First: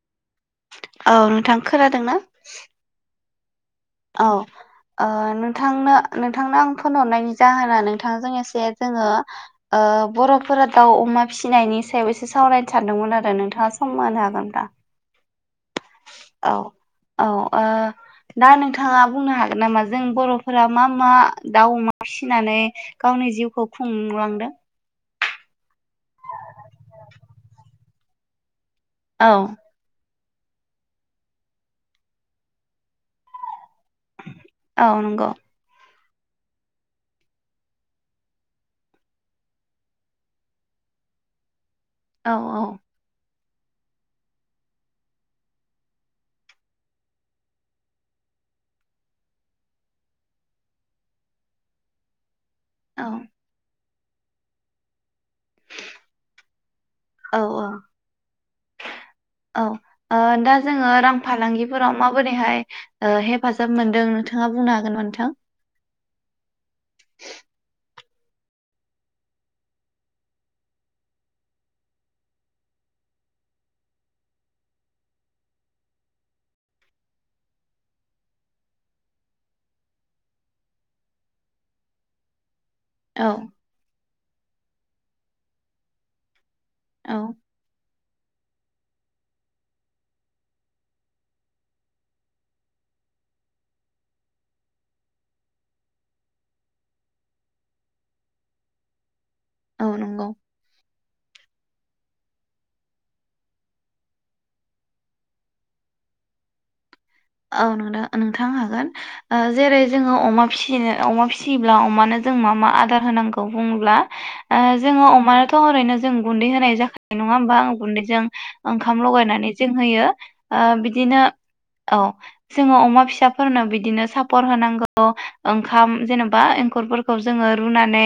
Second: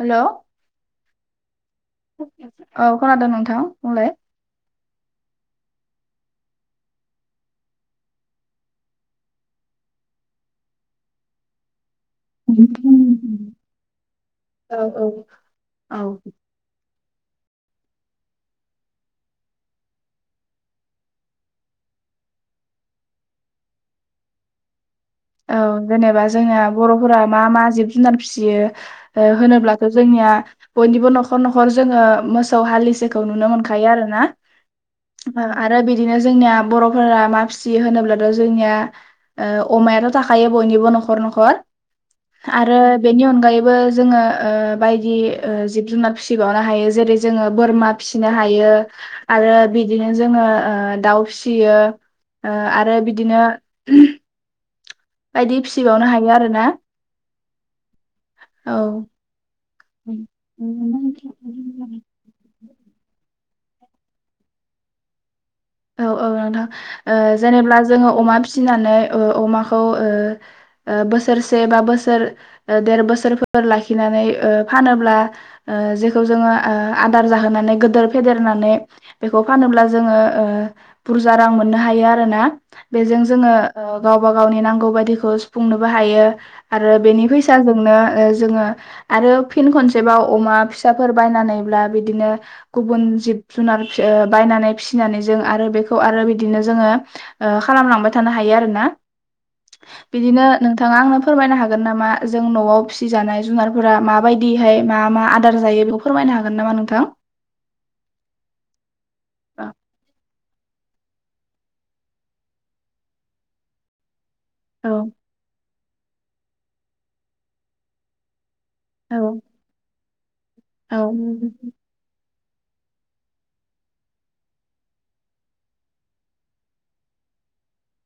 हेल' औ नोंथां खोनादों ना हेल औ ओ नोंथांनो नोंथांनो आं फन हरनायनि जाहोना नोंथांजों एसे जोङो बर'फोरा दाउ अमा फिसिनायनि सायाव एसे सावरायनो सानदोंमोन आरो नोंथाङा समम होनो हागोनबा औ औ औ औ ओ दा नोंथाङा बुंनो हागोन नामा जों बर'फोरा मा मा दाउ अमा फिसिनानै गावनि जिउखौ खुंलांदों औ जेनेबा जोंना बर'फोरा मा मा जिब जुनार फिसियो औ होनोब्लाथ' जोंनिया बयनिबो न'खर न'खर जोङो मोसौ हालिसे खौ नुनो मोनखायो आरो औ नंगौ ना बिदिनो जोंनिया बर'फोरा मा फिसियो होनोब्लाथ' जोंनिया अमायाथ' थाखायो बयनिबो न'खर न'खर औ आरो बेनि अनगाय बो जोङो बायदि जिब जुनार फिसिबावनो हायो जेरै जोङो बोरमा फिसिनो हायो आरो बिदिनो जोङो दाउ फिसियो ओ आरो औ बिदिनो उ बायदि फिसिबावनो हायो आरोना औ औ औ ओ दा जोङो रां फालांगिफोराव माबोरैहाय ओ हेफाजाब मोनदों नोंथाङा बुंनो हागोन नामा नोंथां औ औ नोंथां ओ जेनेब्ला जोङो अमा फिसिनानै ओ अमाखौ ओ बोसोरसे बा बोसोर देर बोसोरफोर लाखिनानै ओ फानोब्ला ओ जेखौ जोङो आदार जाहोनानै गिदोर फेदेरनानै बेखौ फानोब्ला जोङो ओ बुरजा रां मोननो हायो आरो ना। बेजों औ जोङो गावबा गावनि नांगौ बायदिखौ सुफुंनोबो हायो। आरो बेनि औ फैसाजोंनो ओ जोङो आरो फिन खनसेबाव अमा फिसाफोर बायनानैब्ला बिदिनो गुबुन जिब जुनार ओ बायनानै फिनानै जों आरो बेखौ आरो बिदिनो जोङो ओ खालामलांबाय थानो हायो आरोना। औ नंगौ बिदिनो नोंथाङा आंनो फोरमायनो हागोन हागोन नामा जों न'आव फिसिजानाय जुनारफोरा माबायदिहाय मा मा आदार जायो बेखौ फोरमायनो हागोन नामा नोंथां। औ नोंथ नोंथां हागोन औ जेरै जोङो अमा फिनो अमा फिसियोब्ला अमानो जों मा मा आदार होनांगौ बुङोब्ला ओ जोङो अमायाथ' ओरैनो जों गुन्दै होनाय जाखानायो नङा होमबा गुन्दैजों ओंखाम औ लगायनानै जों होयो। ओ औ बिदिनो नोंगौ। औ जोङो अमा फिसाफोरनो बिदिनो सापर होनांगौ ओंखाम जेनेबा एंखुरफोरखौ जोङो रुनानै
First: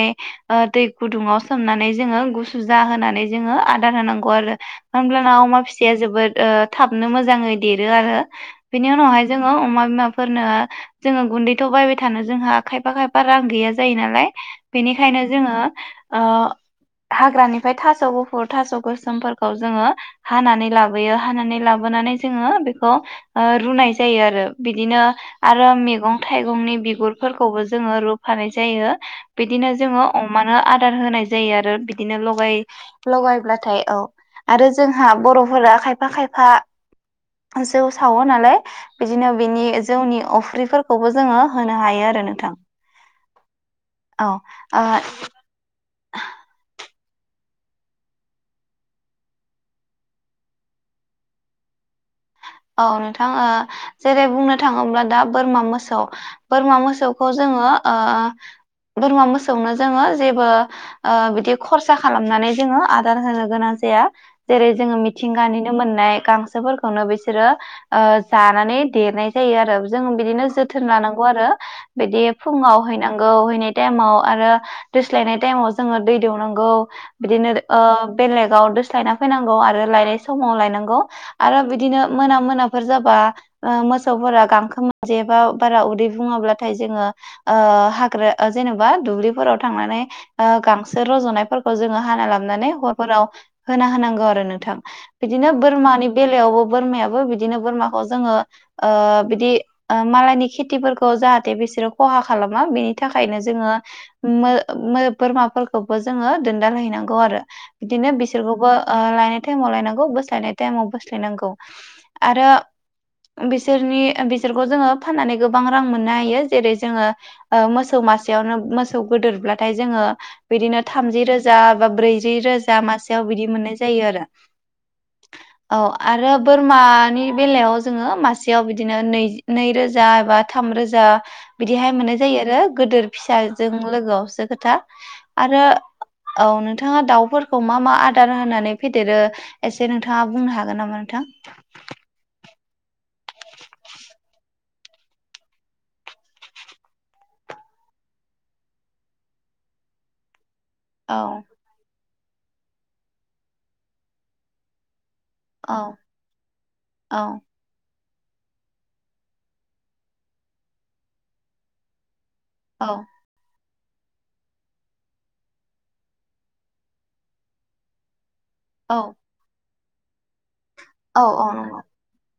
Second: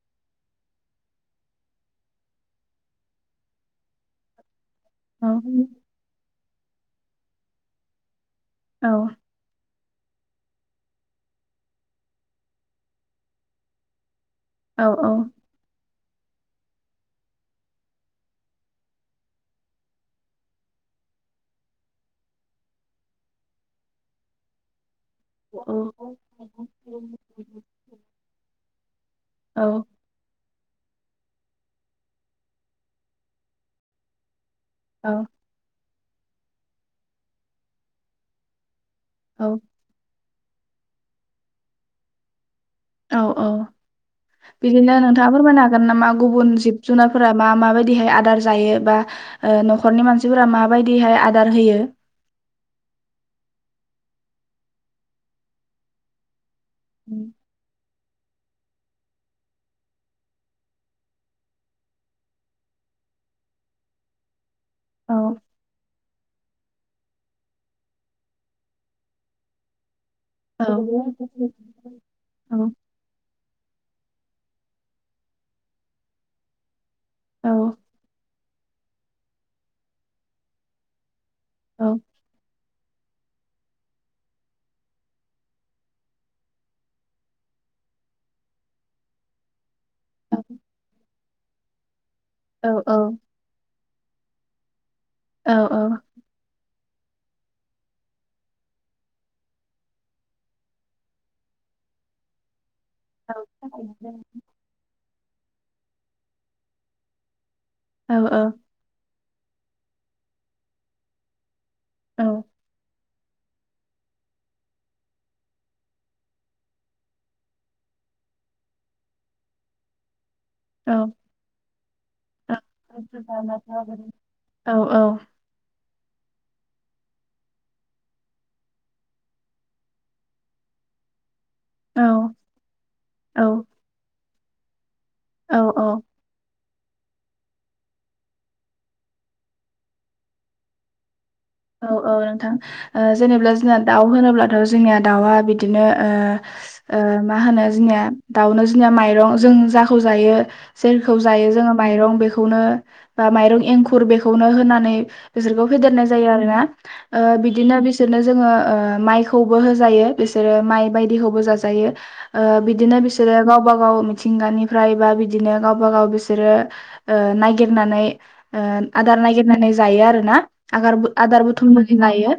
दै गुदुङाव सोमनानै जोङो गुसु जाहानै जोङो आदार होनांगौ आरो। औ होमब्लाना अमा फिसाया जोबोद ओ थाबनो मोजाङै देरो आरो। औ बेनि उनावहाय जोङो अमा बिमाफोरनो जोङो गुन्दैथ' बायबाय थानो जोंहा खायफा खायफा रां गैया जायो नालाय औ बेनिखायनो जोङो। ओ हाग्रानिफ्राय थास' गुफुर थास' गोसोमफोरखौ जोङो हानानै लाबोयो हानानै लाबोनानै जोङो बेखौ ओ रुनाय जायो आरो बिदिनो आरो मैगं थाइगंनि बिगुरफोरखौबो जोङो रुफानाय जायो। बिदिनो जोङो अमा नो आदार होनाय जायो आरो बिदिनो लगाय लगायब्लाथाय औ। आरो जोंहा बर'फोरा खायफा खायफा खायफा जौ सावो नालाय बिदिनो औ बिनि जौनि अफ अफ्रि फोरखौबो जोङो होनो हायो आरो नोंथां। औ औ औ बिदिनो ओ नोंथाङा फोरमायनो हागोन नामा गुबुन जिब जुनारफोरा मा माबायदिहाय आदार जायो बा ओ न'खरनि मानसिफोरा माबायदिहाय आदार होयो। औ नोंथां ओ जेरै बुंनो थाङोब्ला दा बोरमा मोसौ । बोरमा मोसौखौ जोङो ओ बोरमा मोसौनो जोङो जेबो ओ बिदि खरसा खालामनानै जोङो आदार होनो गोनां जाया जेरै जोङो औ मिथिंगानिनो मोननाय गांसोफोरखौनो बैसो । सोरो ओ जानानै देरनाय जायो आरो। जों बिदिनो औ जोथोन लानांगौ आरो बिदि औ फुङाव हैनांगौ हैनाय टाइमाव आरो दोस्लायनाय टाइमाव जोङो दै दौनांगौ। औ बिदिनो ओ बेलेगाव दोस स्लायना फैनांगौ आरो लायनाय समाव लायनांगौ। आरो औ बिदिनो मोना मोनाफोर जाबा ओ मोसौफोरा गांखो मोनजायाबा बारा उदै बुङाब्लाथाय जोङो ओ हाग्रा जेनेबा दुब्लिफोराव थांनानै ओ गांसो रजनायफोरखौ जोङो हाना लाबोनानै औ औ हरफोराव होना होनांगौ आरो नों थां औ बिदिनो बोरमानि बेलायावबो बोरमायाबो बिदिनो बोरमाखौ जोङो ओ बिदि मालायनि खेथिफोरखौ जाहाथे बिसोरो खहा खालामा बिनि औ थाखायनो औ जोङो मो मो बोरमाफोरखौबो जोङो दोनदाल हैैनांगौ आरो। औ बिदिनो औ बिसोरखौबो ओ लायनो टाइमाव लायनांगौ बोस्लायनाय टाइमाव बोस्लायनांगौ। आरो बिसोरनि बिसोरखौ जोङो फाननानै गोबां रां मोननो हायो जेरै जोङो ओ मोसौ मासेयावनो मोसौ गोदोरब्लाथाय जोङो बिदिनो औ थामजि रोजा बा ब्रैजि रोजा मासेयाव बिदि मोननाय जायो आरो औ आरो बोरमानि बेलायाव जोङो मासेयाव बिदिनो नै नैरोजा एबा थामरोजा बिदिहाय मोननाय जायो आरो गोदोर फिसाजों लोगोआवसो खोथा। औ आरो औ नोंथाङा दाउ फोरखौ मा मा आदार होनानै फेदेरो एसे नोंथाङा बुंनो हागोन नामा नोंथां? औ औ नोंथां ओ जेनेब्ला जोंना दाउ होनोब्लाथ' जोंनिया दाउआ बिदिनो ओ ओ मा होनो जोंनिया दाउनो जोंनिया माइरं जों जाखौ जायो औ जेरखौ जायो जोङो माइरं बे खौनो ओ माइरं एंखुर बेखौनो होनानै बिसोरखौ औ फेदेरनाय आरोना औ ओ बिदिनो बिसोरनो जोङो ओ माइखौबो होजायो बिसोरो माइ बायदिखौबो जाजायो। ओ औ बिदिनो बिसोरो गाव गावबा गाव मिथिंगानिफ्राय बा बिदिनो गावबा गाव बिसोरो ओ नायगिरनानै ओ औ आदार नायगिरनानै जायो आरोना। आगार औ आदार औ नंगौ बथुम मजि लायो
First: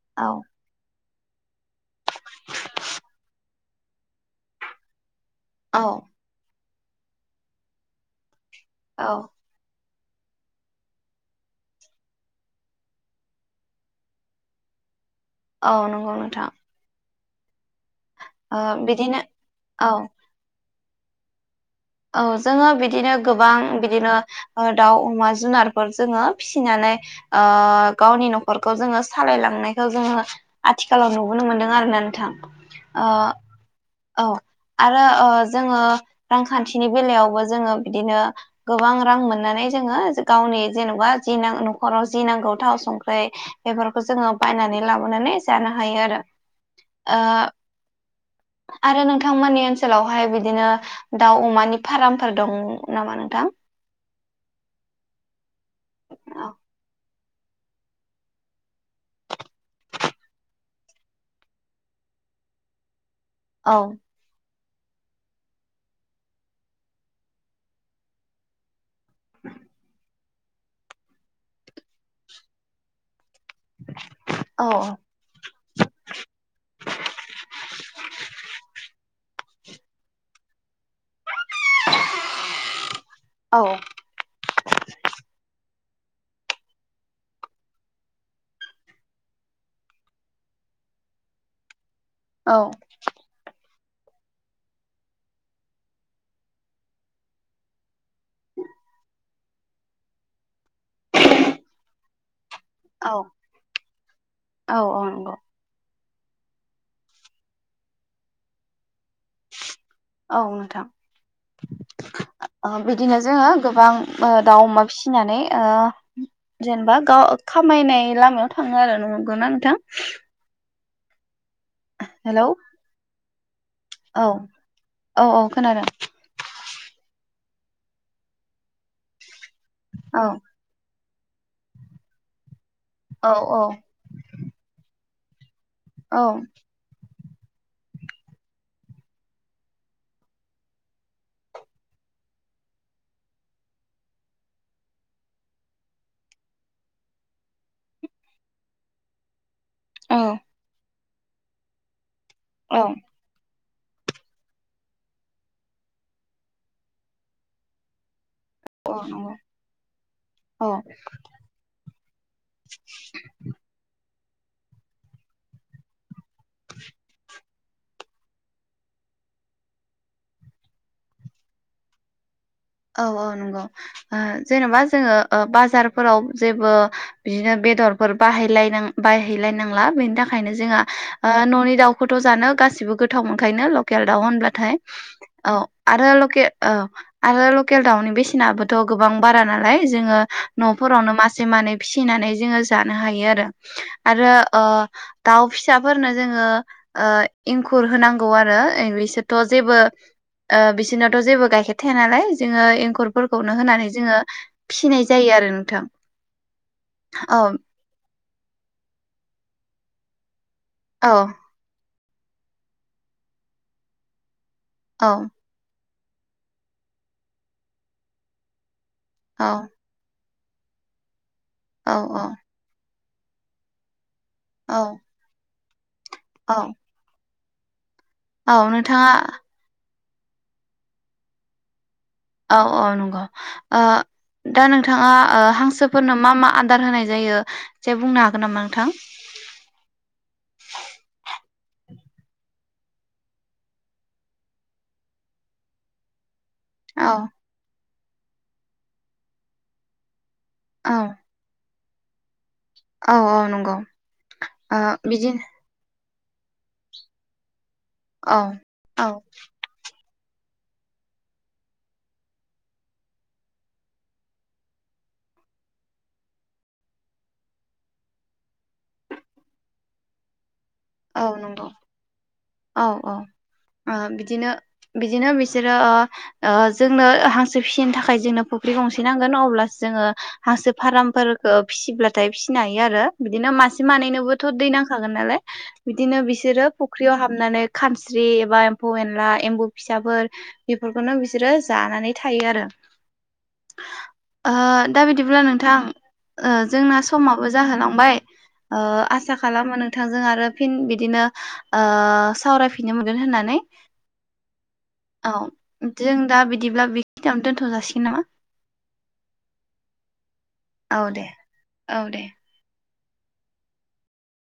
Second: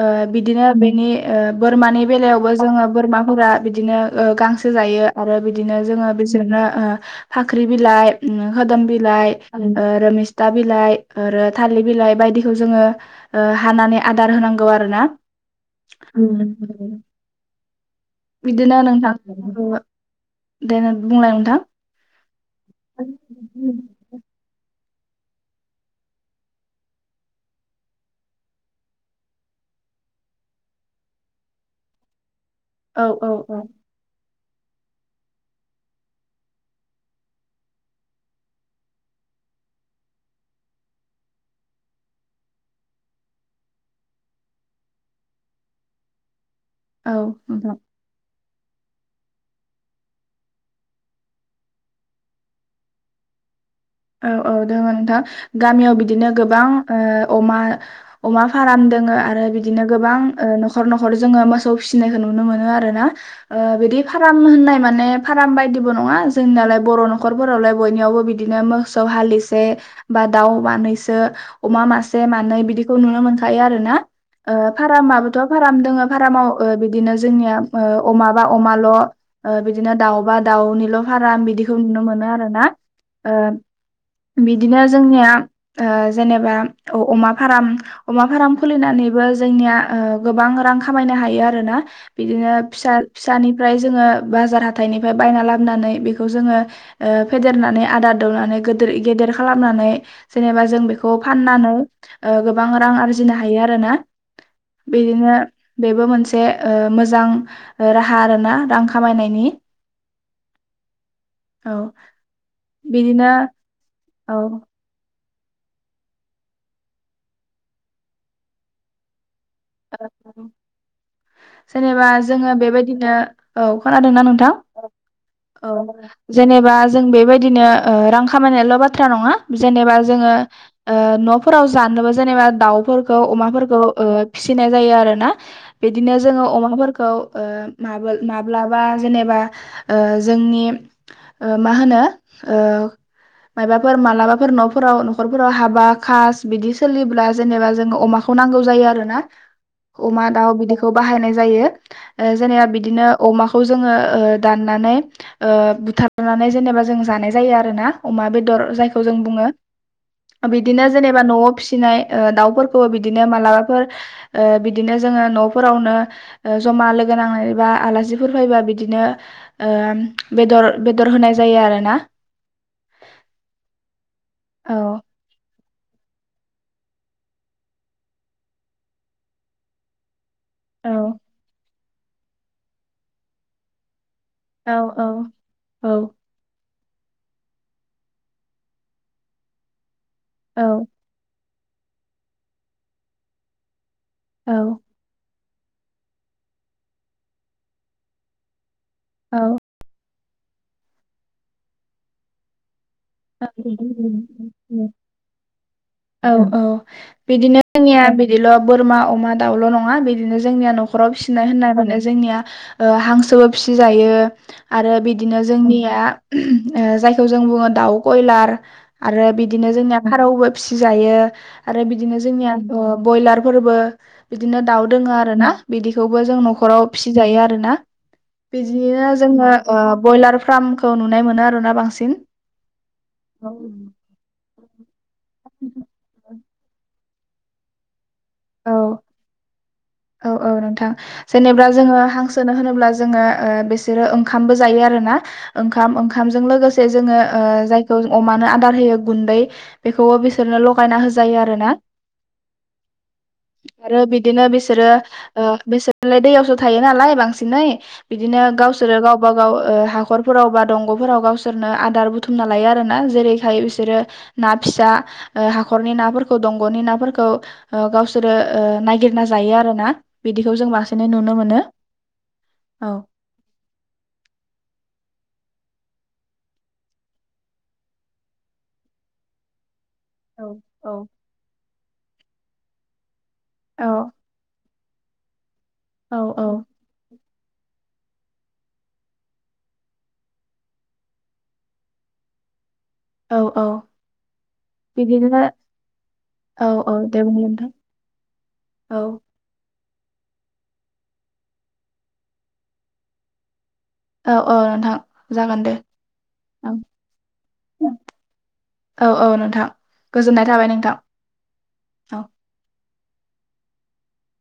ओ औ बिदिनो बेनि ओ बोरमानि बेलायावबो जोङो बोरमाफोरा बिदि बिदिनो ओ गांसो जायो आरो बिदिनो औ जोङो बिसोरनो ओ फाख्रि बिलाइ उमओ खोदोम औ बिलाइ ओ रोमिस्ता बिलाइ आरो थालिर बिलाइ बायदिसिना खौ जोङो हानानै आदार होनांगौ आरोना। औ नंगौ नोंथां। बिदिनो नोंथां औ दे नों बुंलाय नोंथां। औ जोङो बिदिनो गोबां बिदिनो ओ दाउ अमा जुनारफोर जोङो फिसिनानै ओ गावनि न'खरखौ जोङो सालायलांनायखौ जोङो आथिखालाव नुबोनो मोनदों आरोना नोंथां। औ ओ औ औ। औ आरो ओ जोङो रांखान्थिनि बेलायावबो जोङो बिदिनो गोबां रां मोननानै जोङो गावनि जेनेबा जि न'खराव जि नांगौ थाव संख्रि बेफोरखौ जोङो बायनानै लाबोनानै जानो हायो आरो। औ ओ नोंथां। आरो नोंथांमोननि ओनसोलावहाय बिदिनो दाउ अमानि फारामफोर दं नामा नोंथां? औ औ दङ नोंथां। गामियाव बिदिनो औ गोबां ओ अमा अमा फाराम दोङो आरो बिदिनो गोबां ओ न'खर न'खर जोङो मोसौ फिसिनायखौ नुनो मोनो आरोना। ओ औ बिदि फाराम होननाय माने फार्म बायदिबो नङा जोंनियालाय बर' न'खरफोरावलाय बयनियावबो बिदिनो मो सौ हालिसे बा दाउ मानैसो अमा मासे मानै बिदिखौ नुनो मोन खायो आरो ना औ ओ फारामाबोथ' फाराम दङ फारामाव ओ बिदिनो जोंनिया ओ अमाबा अमाल' ओ बिदिनो दाउबा दाउनि ल' फाराम बिदिखौ नुनो मोनो आरोना ओ औ बिदिनो जोंनिया ओ जेनेबा अमा फाराम अमा फाराम खुलिनानैबो जोंनिया ओ गोबां रां खामायनो हायो आरोना। बिदिनो फिसा फिसानि ओमफ्राय जोङो बाजार हाथाइनिफ्राय बायना लाबनानै बेखौ जोङो फेदेरनानै आदार दौनानै गोदोर गेदेर खालामनानै जेनेबा जों बिखौ फाननानै ओ गोब गोबां रां औ आरजिनो हायो आरो‌ना औ बेदिनो नंगौ बेबो‌ मोनसे से ओ मोजां राहा आरोना रां खामायनायनि औ औ नोंथां। बिदिनो जोंङो ओ गोबां दाउ अमा फिनानै ओ जेनेबा गाव खामायनाय लामायाव थांङो आरो नुंगौना नों थां औ जेनेबा जोंङो बेबायदिनो औ खोनादोंना औ नोंथां औ जेनेबा जों बेबायदिनो ओ रां खामायनायल बाथ्रा नंङा जेनेबा औ जोंङो ओ‌ नफोराव जानोबो जेनेबा दाउ फोरखौ औ औ अमाफोरखौ फिसिनाय जायो आरोना। बिदिनो औ जोंङो अमाफोरखौ ओ माबोल माब्लाबा जेनेबा ओ जोंनि ओ मा होनो ओ माबाफोर मालाबाफोर नफोराव नखरफोराव हाबा खास बिदि सोलिब्ला जेनेबा जोंङो अमाखौ नांगौ जायो आरो ना। अमा औ दाउ बिदिखौ बाहायनाय जायो। ओ जेनेबा औ बिदिनो अमा खौ जोंङो ओ दाननानै बुथारनानै जेनेबा जोंङो जानाय जायो आरोना अमा बेद दर औ जायखौ जों नंगौ बुंङो औ बिदिनो जेनेबा नआव फिनाय ओ दाउफोरखौ बिदिनो मालाबाफोर। ओ बिदिनो जोंङो न फोरावनो ओ जमा लोगो नांनाय बा आलासिफोर फैबा बिदिनो ओ बेदर बेदर होनाय जायो आरोना। औ औ नोंगौ। ओ औ जेनबा जोंङो बास थारफोराव जेबो बिदिनो बेदरफोर बाहाय बायहैलायनांला बेनि थाखाय नो जोंहा औ ननि दाउ फट जानो गासिबो गोथाव मोनखायोना लकेल। दाउ होनब्लाथाय औ आरो लखेल औ आरो लकेल दाउनि बेसेनाबोथ‌ गोबां बारा नालाय जोंङो औ नफोरावनो मास से मानै फिसिनानै जोंङो जानो हायो आरो। आरो अ औ दाउ फिसाफोरनो जोङो ओ इंखुर होनांगौ आरो। औ बिसोरथ' जेबो ओ बिसिनोथ' जेबो गायखे थाया नालाय जोङो एंखुर [unintelligible] जायो आरो नोंथां औ औ औ बिदिनो जोंनिया बिदिल' बोरमा अमा दाउल' नङा ङा बिदिनो जो जोंनिया न'खराव औ फिसिनाय होननायखौनो जोंनिया ओ हांसोबो फिसिजायो आरो औ बिदिनो जोंनिया [unintelligible] ओ जायखौ जों बुङो दाउ बयलार आरो औ बिदिनो जोंनिया फारौबो फिसि जायो आरो औ बिदिनो जोंनिया ओ बयलार फोरबो बिदिनो औ दाउ दोङो आरो ना बिदि खौबो जों औ न'खराव फिजायो आरो नो ना औ नोंथाङा बिदिनो जोङो ओ बयलार फार्मखौ नुनाय मोनो आरो ना बांसिन औ अ नंग ओ दा नोंथाङा ओ हांसोफोरनो मा मा आ दार होनाय जायो से बुंनो हा औ औ औ नोंथां जेनेबा जोङो हांसोनो होनोब्ला जोङो ओ बिसोरो ओंखामबो जायो आरोना ओंखाम ओंखाम जों लोगोसे औ जोङो ओ जाय खौ अमानो आदार होयो गुन्दै बेखौ बिस सोरनो औ लगायना होजायो आरो ना औ औ नंगौ आरो बिदिनो ओ बिसोरो बिदिनो ओ बिसो लाय दैयावसो थायो नालाय बांसिनै औ बिदिनो गावसोरो औ गावबा गाव ओ हाखर फोराव बा दंग'फोराव गावसोरनो आदार बुथुमना लायो आरो ना जेरैहाय बिसोरो ना फिसा ओ हाखरनि नाफोरखौ दंग'नि नाफोरखौ ओ गावसोरो ओ नायगिरना जायो आरो ना बिदिखौ जों मा औ नंगौ औ औ बिदिनो बिदिनो जेरै जोंनो हांसो फिसिनो थाखाय जोंनो फुख्रि गंसे नांगोन अब्ला जोङो औ हांसो औ फारामफोरखौ फिसिब्लाथाय फिसिनो हायो आरो बिदिनो मासे मानैनोबोथ' दै नां थागोन नालाय औ बिदिनो बिसोरो फुख्रियाव हाब नानै खानस्रि एबा एम्फौ एनला एम्बु फिसाफोर बेफोरखौनो बिसोरो जानानै थायो आरो औ औ दा बिदिनो बिदिब्ला नोंथां औ औ जोंना दे बुं समाबो नोंथां जाहोलांबाय औ आसा खालामो नों बिथांजों आरो फिन बिदिनो सावरायफिननो मोनगोन होननानै औ औ नोंथां औ जागोन दे जों दा ओं बिदिब्ला बेखिनियावनो दोनथ' जासिगोन नामा? औ औ नोंथां गोजोननाय थाबाय नोंथां औ दे औ।